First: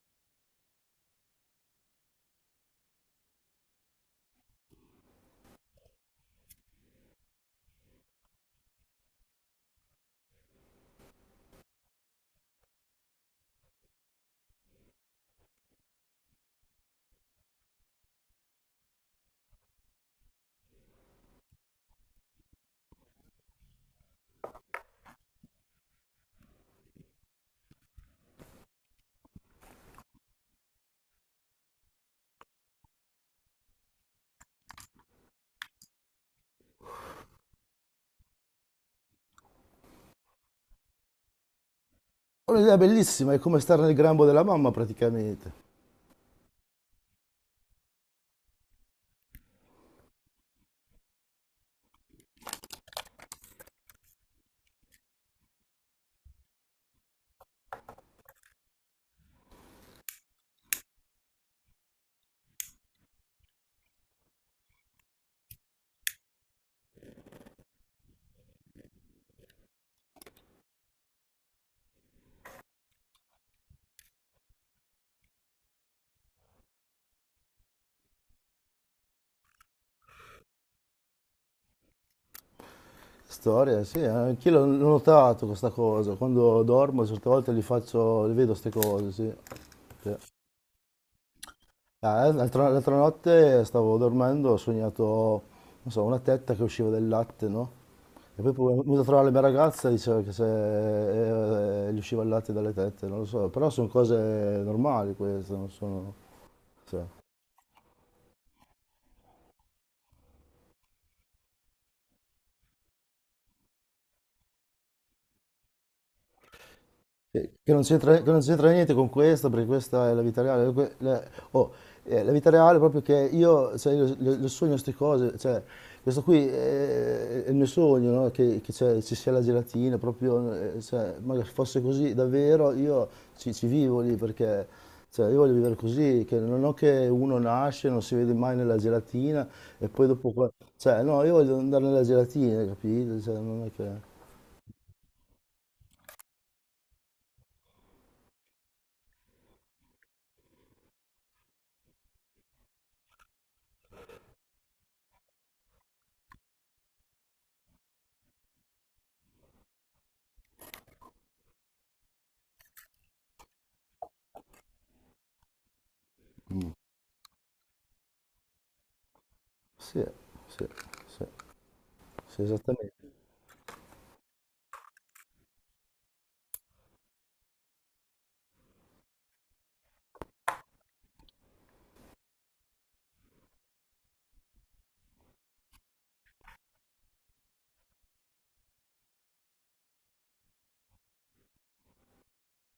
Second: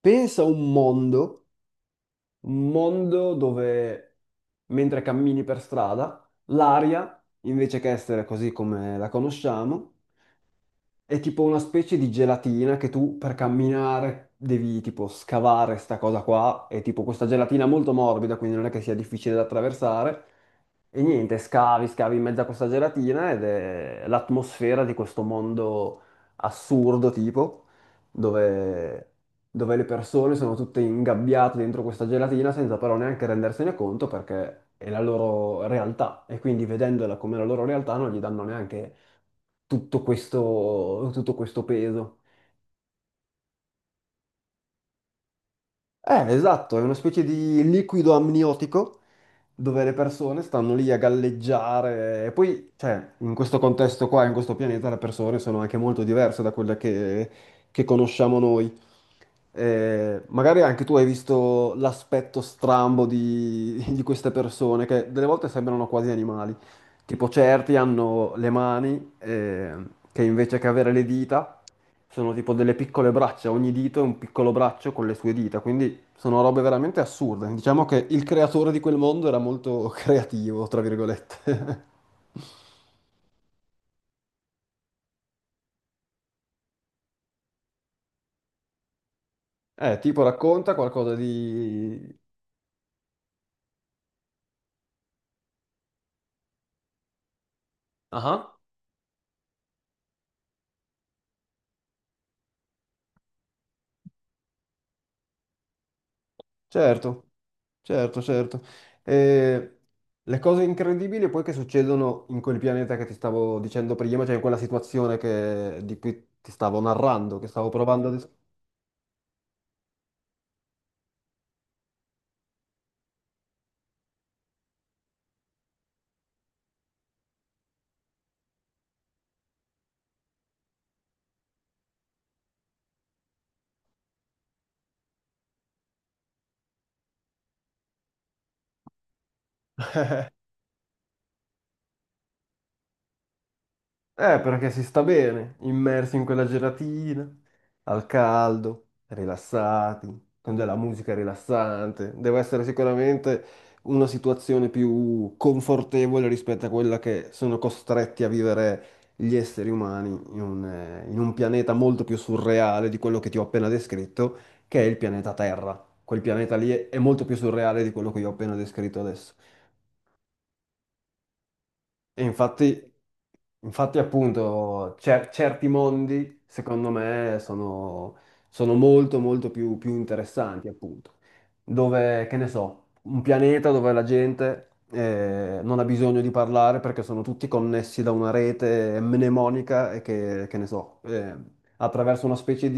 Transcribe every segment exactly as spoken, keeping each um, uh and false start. Pensa a un mondo, un mondo dove mentre cammini per strada, l'aria, invece che essere così come la conosciamo, è tipo una specie di gelatina che tu per camminare devi tipo scavare sta cosa qua. È tipo questa gelatina molto morbida, quindi non è che sia difficile da attraversare. E niente, scavi, scavi in mezzo a questa gelatina ed è l'atmosfera di questo mondo assurdo tipo, dove, dove le persone sono tutte ingabbiate dentro questa gelatina senza però neanche rendersene conto perché è la loro realtà e quindi vedendola come la loro realtà non gli danno neanche tutto questo, tutto questo peso. È un'idea bellissima, è come stare nel grembo della mamma praticamente. Eh, esatto, è una specie di liquido amniotico dove le persone stanno lì a galleggiare e poi, cioè, in questo contesto qua, in questo pianeta, le persone sono anche molto diverse da quelle che, che conosciamo noi. Eh, magari anche tu hai visto l'aspetto strambo di, di queste persone che delle volte sembrano quasi animali. Tipo certi hanno le mani eh, che invece che avere le dita sono tipo delle piccole braccia, ogni dito è un piccolo braccio con le sue dita, quindi sono robe veramente assurde. Diciamo che il creatore di quel mondo era molto creativo, tra virgolette. Storia, sì, eh. anch'io l'ho l'ho notato questa cosa, quando dormo certe volte li faccio, li vedo queste cose, sì. Eh, Sì. tipo racconta qualcosa di... Ah, eh, l'altra l'altra notte stavo dormendo, ho sognato, non so, una tetta che usciva del latte, no? E poi Ah, poi mi sono venuto a trovare la mia ragazza e diceva che se, eh, eh, gli usciva il latte dalle tette, non lo so, però sono cose normali queste, non sono... sì. certo, certo, certo. E le cose incredibili poi che succedono in quel pianeta che ti stavo dicendo prima, cioè in quella situazione che- di cui ti stavo narrando, che Che stavo che non provando a... c'entra che non c'entra niente con questo, perché questa è la vita reale. que- la, oh, eh, la vita reale è proprio che io, cioè, io le, le sogno queste cose, cioè, questo qui eh, è il mio sogno, no? Che, che c'è- ci sia la gelatina, proprio, eh, cioè, ma che fosse così davvero, io ci, ci vivo lì, perché cioè, io voglio vivere così, che non ho che uno nasce, non si vede mai nella gelatina, e poi dopo... qua- Cioè, no, io voglio andare nella gelatina, capito? Cioè, non è che... Eh, perché si sta bene, immersi in quella gelatina, al caldo, rilassati, con della musica rilassante. Deve essere sicuramente una situazione più confortevole rispetto a quella che sono costretti a vivere gli esseri umani in un, eh, in un pianeta molto più surreale di quello che ti ho appena descritto, che è il pianeta Terra. Quel pianeta lì è è molto più surreale di quello che io ho appena descritto adesso. Sì, sì, sì, E sì, infatti, esattamente. infatti appunto, cer- certi mondi, secondo me, sono, sono molto, molto più, più interessanti, appunto. Dove, che ne so, un pianeta dove la gente eh, non ha bisogno di parlare perché sono tutti connessi da una rete mnemonica e che, che ne so, eh, attraverso una specie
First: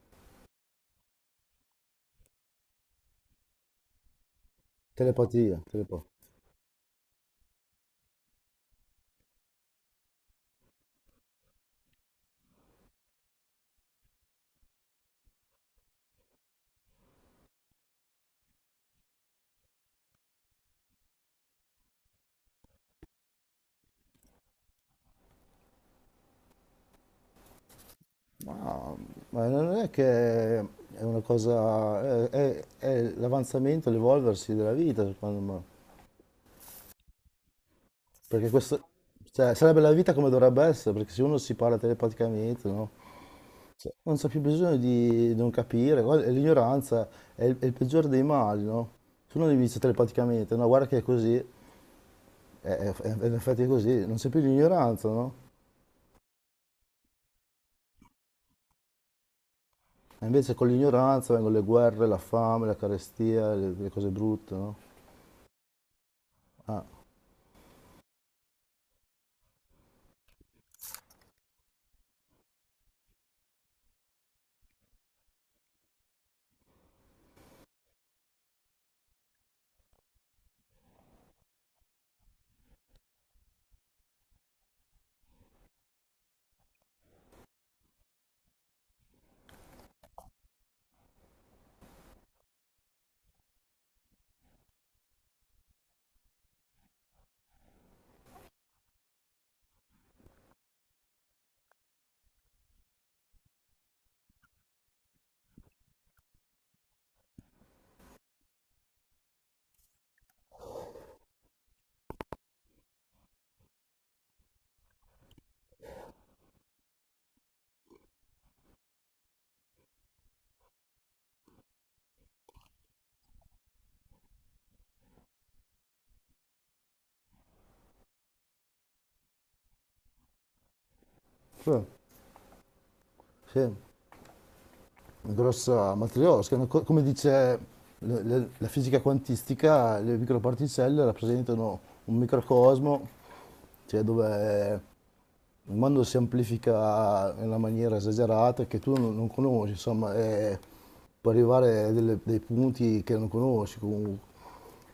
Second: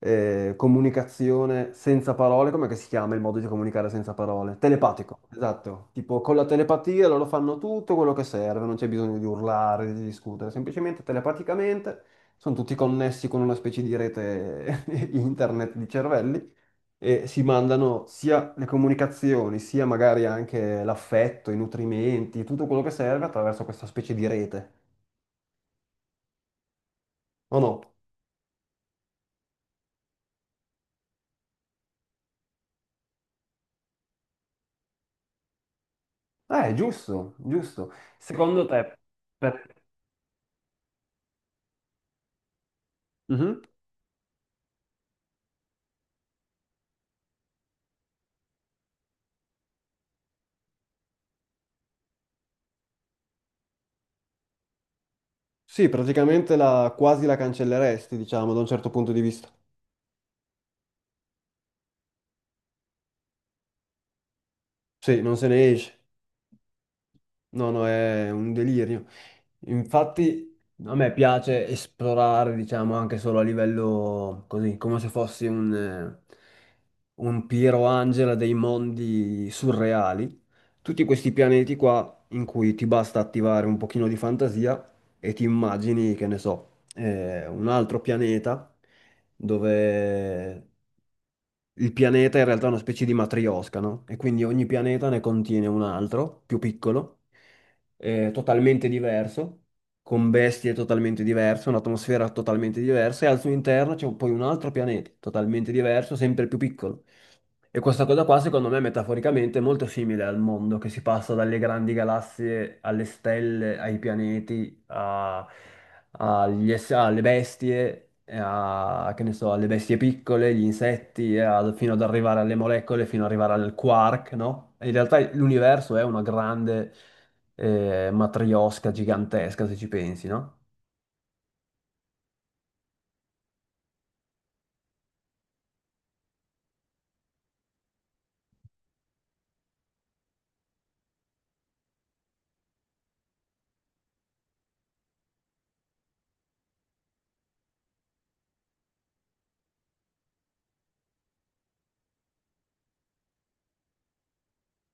eh, comunicazione senza parole, com'è che si chiama il modo di comunicare senza parole? Telepatico, Telepatia, esatto. telepa- Tipo con la telepatia loro fanno tutto quello che serve, non c'è bisogno di urlare, di discutere, semplicemente telepaticamente sono tutti connessi con una specie di rete internet di cervelli e si mandano sia le comunicazioni, sia magari anche l'affetto, i nutrimenti, tutto quello che serve attraverso questa specie di rete. O no? Ma, ma non è che è una cosa, è, è- è l'avanzamento, l'evolversi della vita, secondo me. Eh, giusto, giusto. Perché Secondo questo, te, cioè, per-... sarebbe la vita come dovrebbe essere, perché se uno si parla telepaticamente, no? Mhm. Non c'è più bisogno di non capire, guarda, l'ignoranza è il, è il peggiore dei mali, no? Se uno gli dice telepaticamente, no, guarda che è così, è, è- è- in effetti è così, non c'è più l'ignoranza, no? Sì, praticamente la, quasi la cancelleresti, diciamo, da un certo punto di vista. E invece con l'ignoranza vengono le guerre, la fame, la carestia, le, le cose brutte, no? Sì, non se ne esce. Ah. No, no, è un delirio. Infatti, a me piace esplorare, diciamo, anche solo a livello così, come se fossi un, eh, un Piero Angela dei mondi surreali. Tutti questi pianeti qua in cui ti basta attivare un pochino di fantasia e ti immagini, che ne so. Eh, un altro pianeta dove il pianeta in realtà è una specie di matriosca, no? E quindi ogni pianeta ne contiene un altro, più piccolo, eh, totalmente diverso, con bestie totalmente diverse, un'atmosfera totalmente diversa, e al suo interno c'è poi un altro pianeta totalmente diverso, sempre più piccolo. E questa cosa qua, secondo me, metaforicamente è molto simile al mondo che si passa dalle grandi galassie alle stelle, ai pianeti, a- agli ess- alle bestie, e a- che ne so, alle bestie piccole, gli insetti, e a- fino ad arrivare alle molecole, fino ad arrivare al quark, no? E in realtà l'universo è una grande eh, matriosca gigantesca, se ci pensi, no? Sì, sì, una grossa matriosca, una co- come dice le- le- la fisica quantistica, le microparticelle rappresentano un microcosmo, cioè dove il mondo si amplifica in una maniera esagerata che tu non, non conosci, insomma, e puoi arrivare a delle- dei punti che non conosci comunque.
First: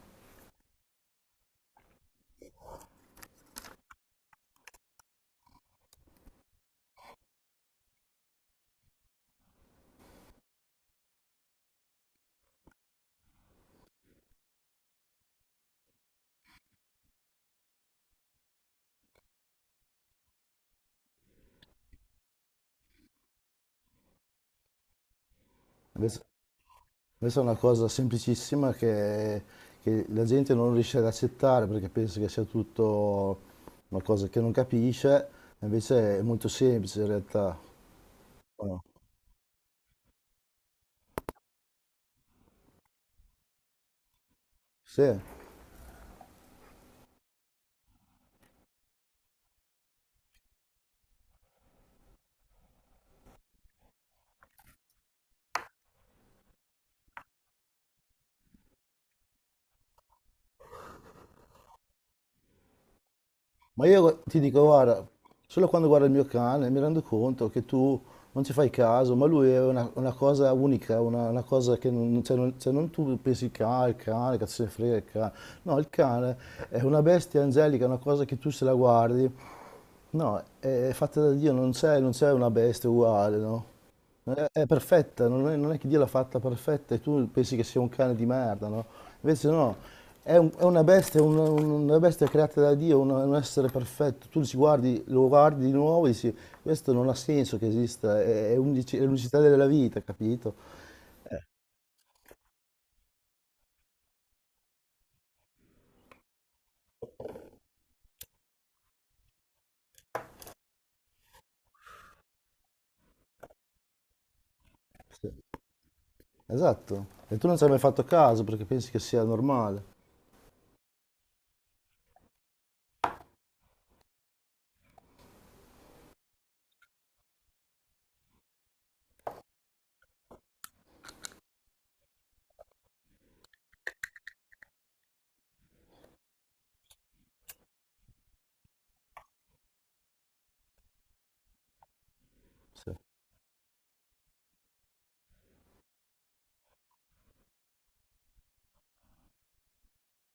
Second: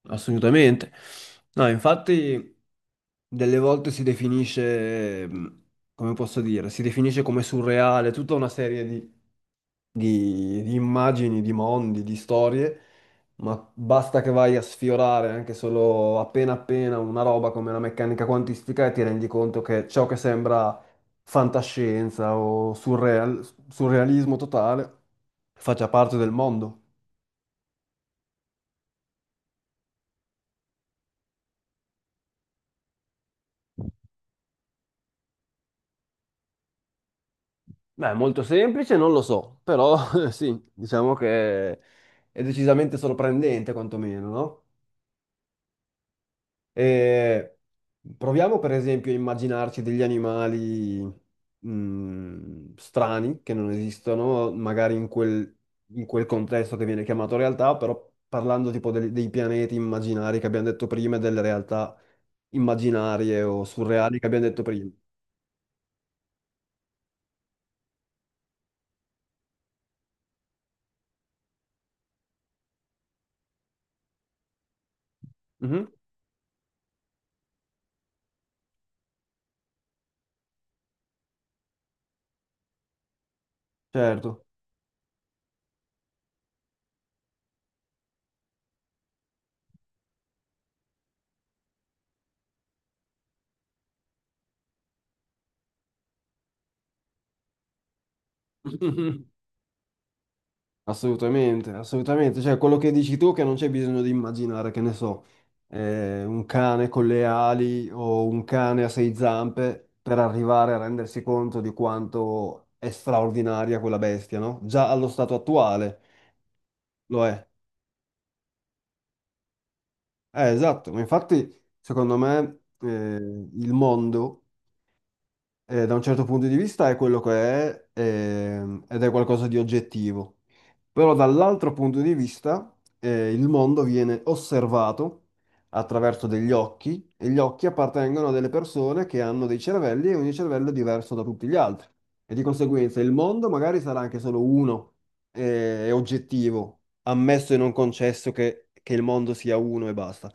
Assolutamente. No, infatti delle volte si definisce, mh, come posso dire, si definisce come surreale tutta una serie di, di- di immagini, di mondi, di storie, ma basta che vai a sfiorare anche solo appena appena una roba come la meccanica quantistica e ti rendi conto che ciò che sembra fantascienza o surreal- surrealismo totale faccia parte Invece del mondo. questa è una cosa semplicissima che, che la gente non riesce ad accettare perché pensa che sia tutto una cosa che non capisce, invece è molto semplice in realtà. Beh, molto Oh, semplice, non lo so, però sì, diciamo che è decisamente sorprendente quantomeno, no? sì, E proviamo per esempio a immaginarci degli animali mh, strani che non esistono, magari in quel, in quel contesto che viene chiamato realtà, però parlando tipo del- dei pianeti immaginari che abbiamo detto prima e delle realtà immaginarie o ma surreali io che ti abbiamo detto dico, prima. guarda, solo quando guardo il mio cane mi rendo conto che tu non ci fai caso, ma lui è una, una cosa unica, una, una cosa che non, cioè non, cioè non tu pensi, cane, il cane, cazzo se ne frega il cane. No, Mhm, il cane è una bestia angelica, è una cosa che tu se la guardi. No, è fatta da Dio, non c'è non c'è una bestia uguale, no? È certo. è perfetta, non è, non è che Dio l'ha fatta perfetta e tu pensi che sia un cane di merda, no? Invece no, è, un- è una bestia, un- un- una bestia creata da Dio, un, un essere perfetto. Tu ci guardi, lo guardi di nuovo e dici, questo non ha senso che esista, è, è unici- è l'unicità della vita, capito? Assolutamente, assolutamente. Cioè, quello che dici tu che non c'è bisogno di immaginare, che ne so, eh, un cane con le ali o un cane a sei zampe per arrivare a rendersi conto di quanto è straordinaria quella bestia, no? Già allo stato attuale Esatto. lo E è. tu non ci hai mai fatto caso perché pensi che sia normale. Eh, esatto, ma infatti, secondo me, eh, il mondo eh, da un certo punto di vista è quello che è, ehm, ed è qualcosa di oggettivo. Però dall'altro punto di vista, eh, il mondo viene osservato attraverso degli occhi e gli occhi appartengono a delle persone che hanno dei cervelli e ogni cervello è diverso da tutti gli altri. E di Sì, conseguenza il mondo magari sarà anche solo uno, eh, è oggettivo, ammesso e non concesso che che il mondo sia uno e basta.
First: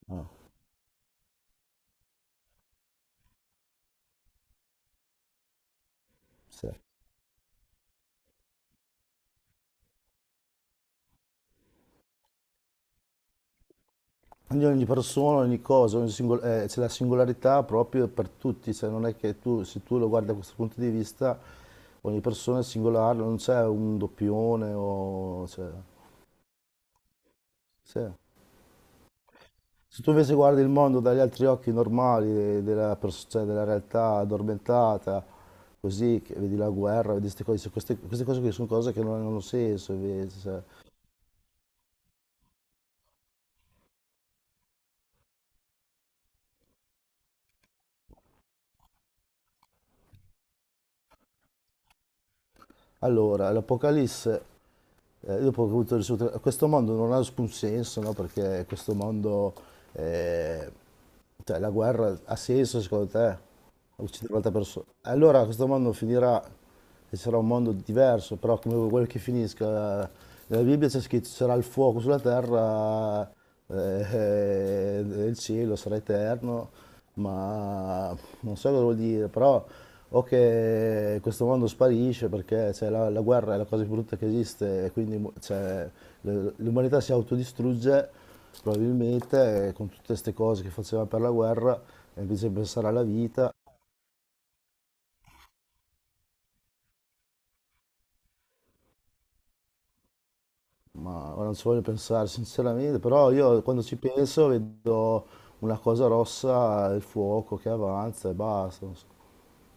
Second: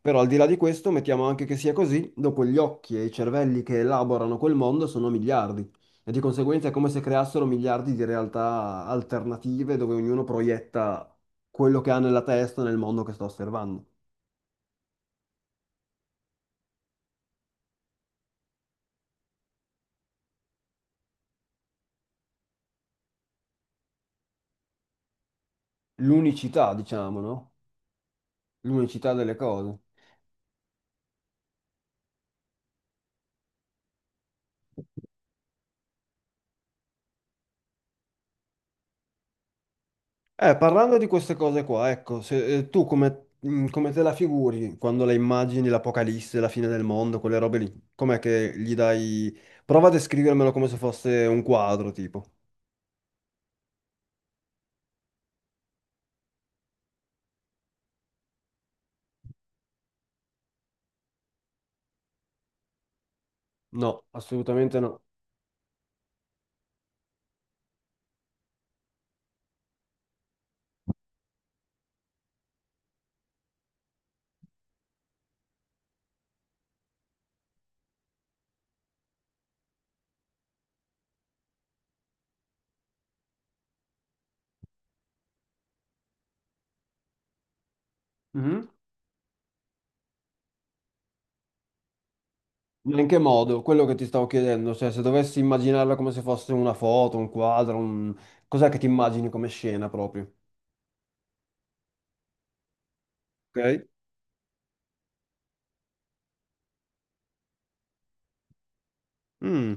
Però al no, di là di questo, mettiamo anche che sia così, dopo gli occhi e i cervelli che elaborano quel mondo sono miliardi e di conseguenza sì. è come se creassero miliardi di realtà alternative dove ognuno proietta quello che ha nella testa nel mondo che sta osservando. Ogni, ogni persona, ogni cosa, ogni singol- eh, c'è la singolarità proprio per tutti, cioè non è che tu, se tu lo guardi da questo punto di vista, ogni persona è singolare, non c'è un doppione o... cioè, L'unicità, diciamo, no? sì. L'unicità delle cose. Se tu invece guardi il mondo dagli altri occhi normali, de- della, pers- cioè, della realtà addormentata, così, che vedi la guerra, vedi queste cose, queste, queste cose che sono cose che non hanno senso invece. Eh, cioè. parlando di queste cose qua, ecco, se, eh, tu come, mm, come te la figuri quando le immagini l'apocalisse, la fine del mondo, quelle robe lì? Com'è che gli dai... Prova a descrivermelo come se fosse un quadro, tipo. Allora, l'Apocalisse eh, dopo che ho avuto il risultato, questo mondo non ha alcun senso, no? Perché questo mondo, eh, cioè la guerra ha senso secondo te? No, Uccidere un'altra assolutamente persona. no. Allora questo mondo finirà e sarà un mondo diverso, però come quello che finisca, nella Bibbia c'è scritto sarà il fuoco sulla terra eh, e il cielo sarà eterno, ma non so cosa vuol dire, però o che questo mondo sparisce perché cioè, la, la guerra è la cosa più brutta che esiste e quindi mu- cioè, l- l'umanità si autodistrugge Mhm. probabilmente eh, con tutte queste cose che faceva per la guerra e invece pensare Ma alla in che vita. modo? Quello che ti stavo chiedendo, cioè se dovessi immaginarla come se fosse una foto, un quadro, un... cos'è che ti immagini come scena proprio? Ma ora non ci voglio pensare sinceramente, però io quando Ok? ci penso vedo una cosa rossa, il fuoco che avanza e basta. Non so. Mm.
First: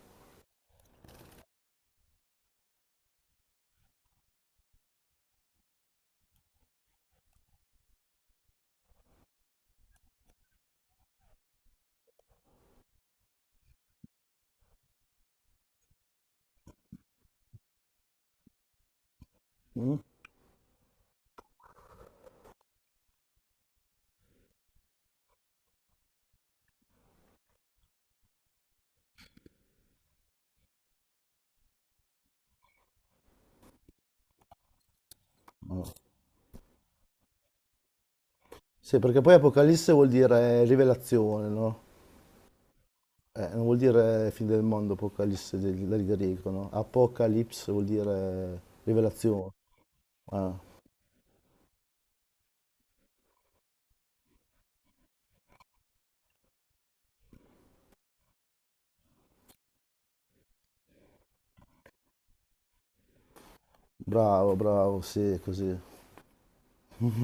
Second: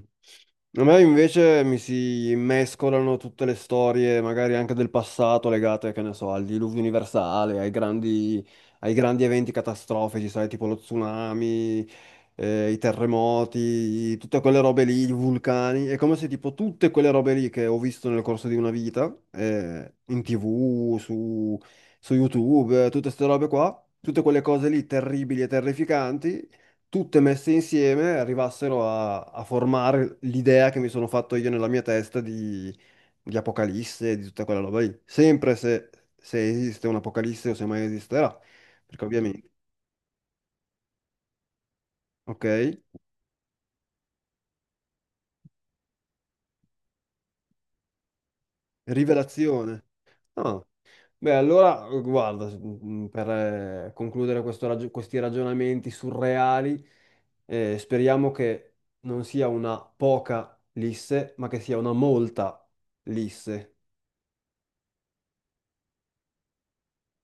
A me invece mi si mescolano tutte le storie, magari anche del passato, legate, che ne so, al diluvio universale, ai grandi, ai grandi eventi catastrofici, sai, tipo lo tsunami, eh, i terremoti, tutte quelle robe lì, i vulcani. È come se tipo tutte quelle robe lì che ho visto nel corso di una vita, eh, in T V, su, su YouTube, eh, tutte queste robe qua, tutte quelle cose lì terribili e terrificanti tutte messe insieme arrivassero a, a formare l'idea che mi sono fatto io nella mia testa di, di Apocalisse e di tutta quella roba lì. Sempre se, No. se esiste un Apocalisse o se mai esisterà, Sì, perché perché poi ovviamente, Apocalisse vuol dire rivelazione, no? ok? Eh, non vuol dire fine del mondo, Apocalisse del, del greco, no? Apocalypse vuol dire rivelazione. Rivelazione. Ah, Ah, beh, allora, guarda, s- mm, per eh, concludere questo ragio- questi ragionamenti surreali, eh, speriamo che non sia una poca lisse, ma che sia una molta lisse. bravo, bravo, sì, così.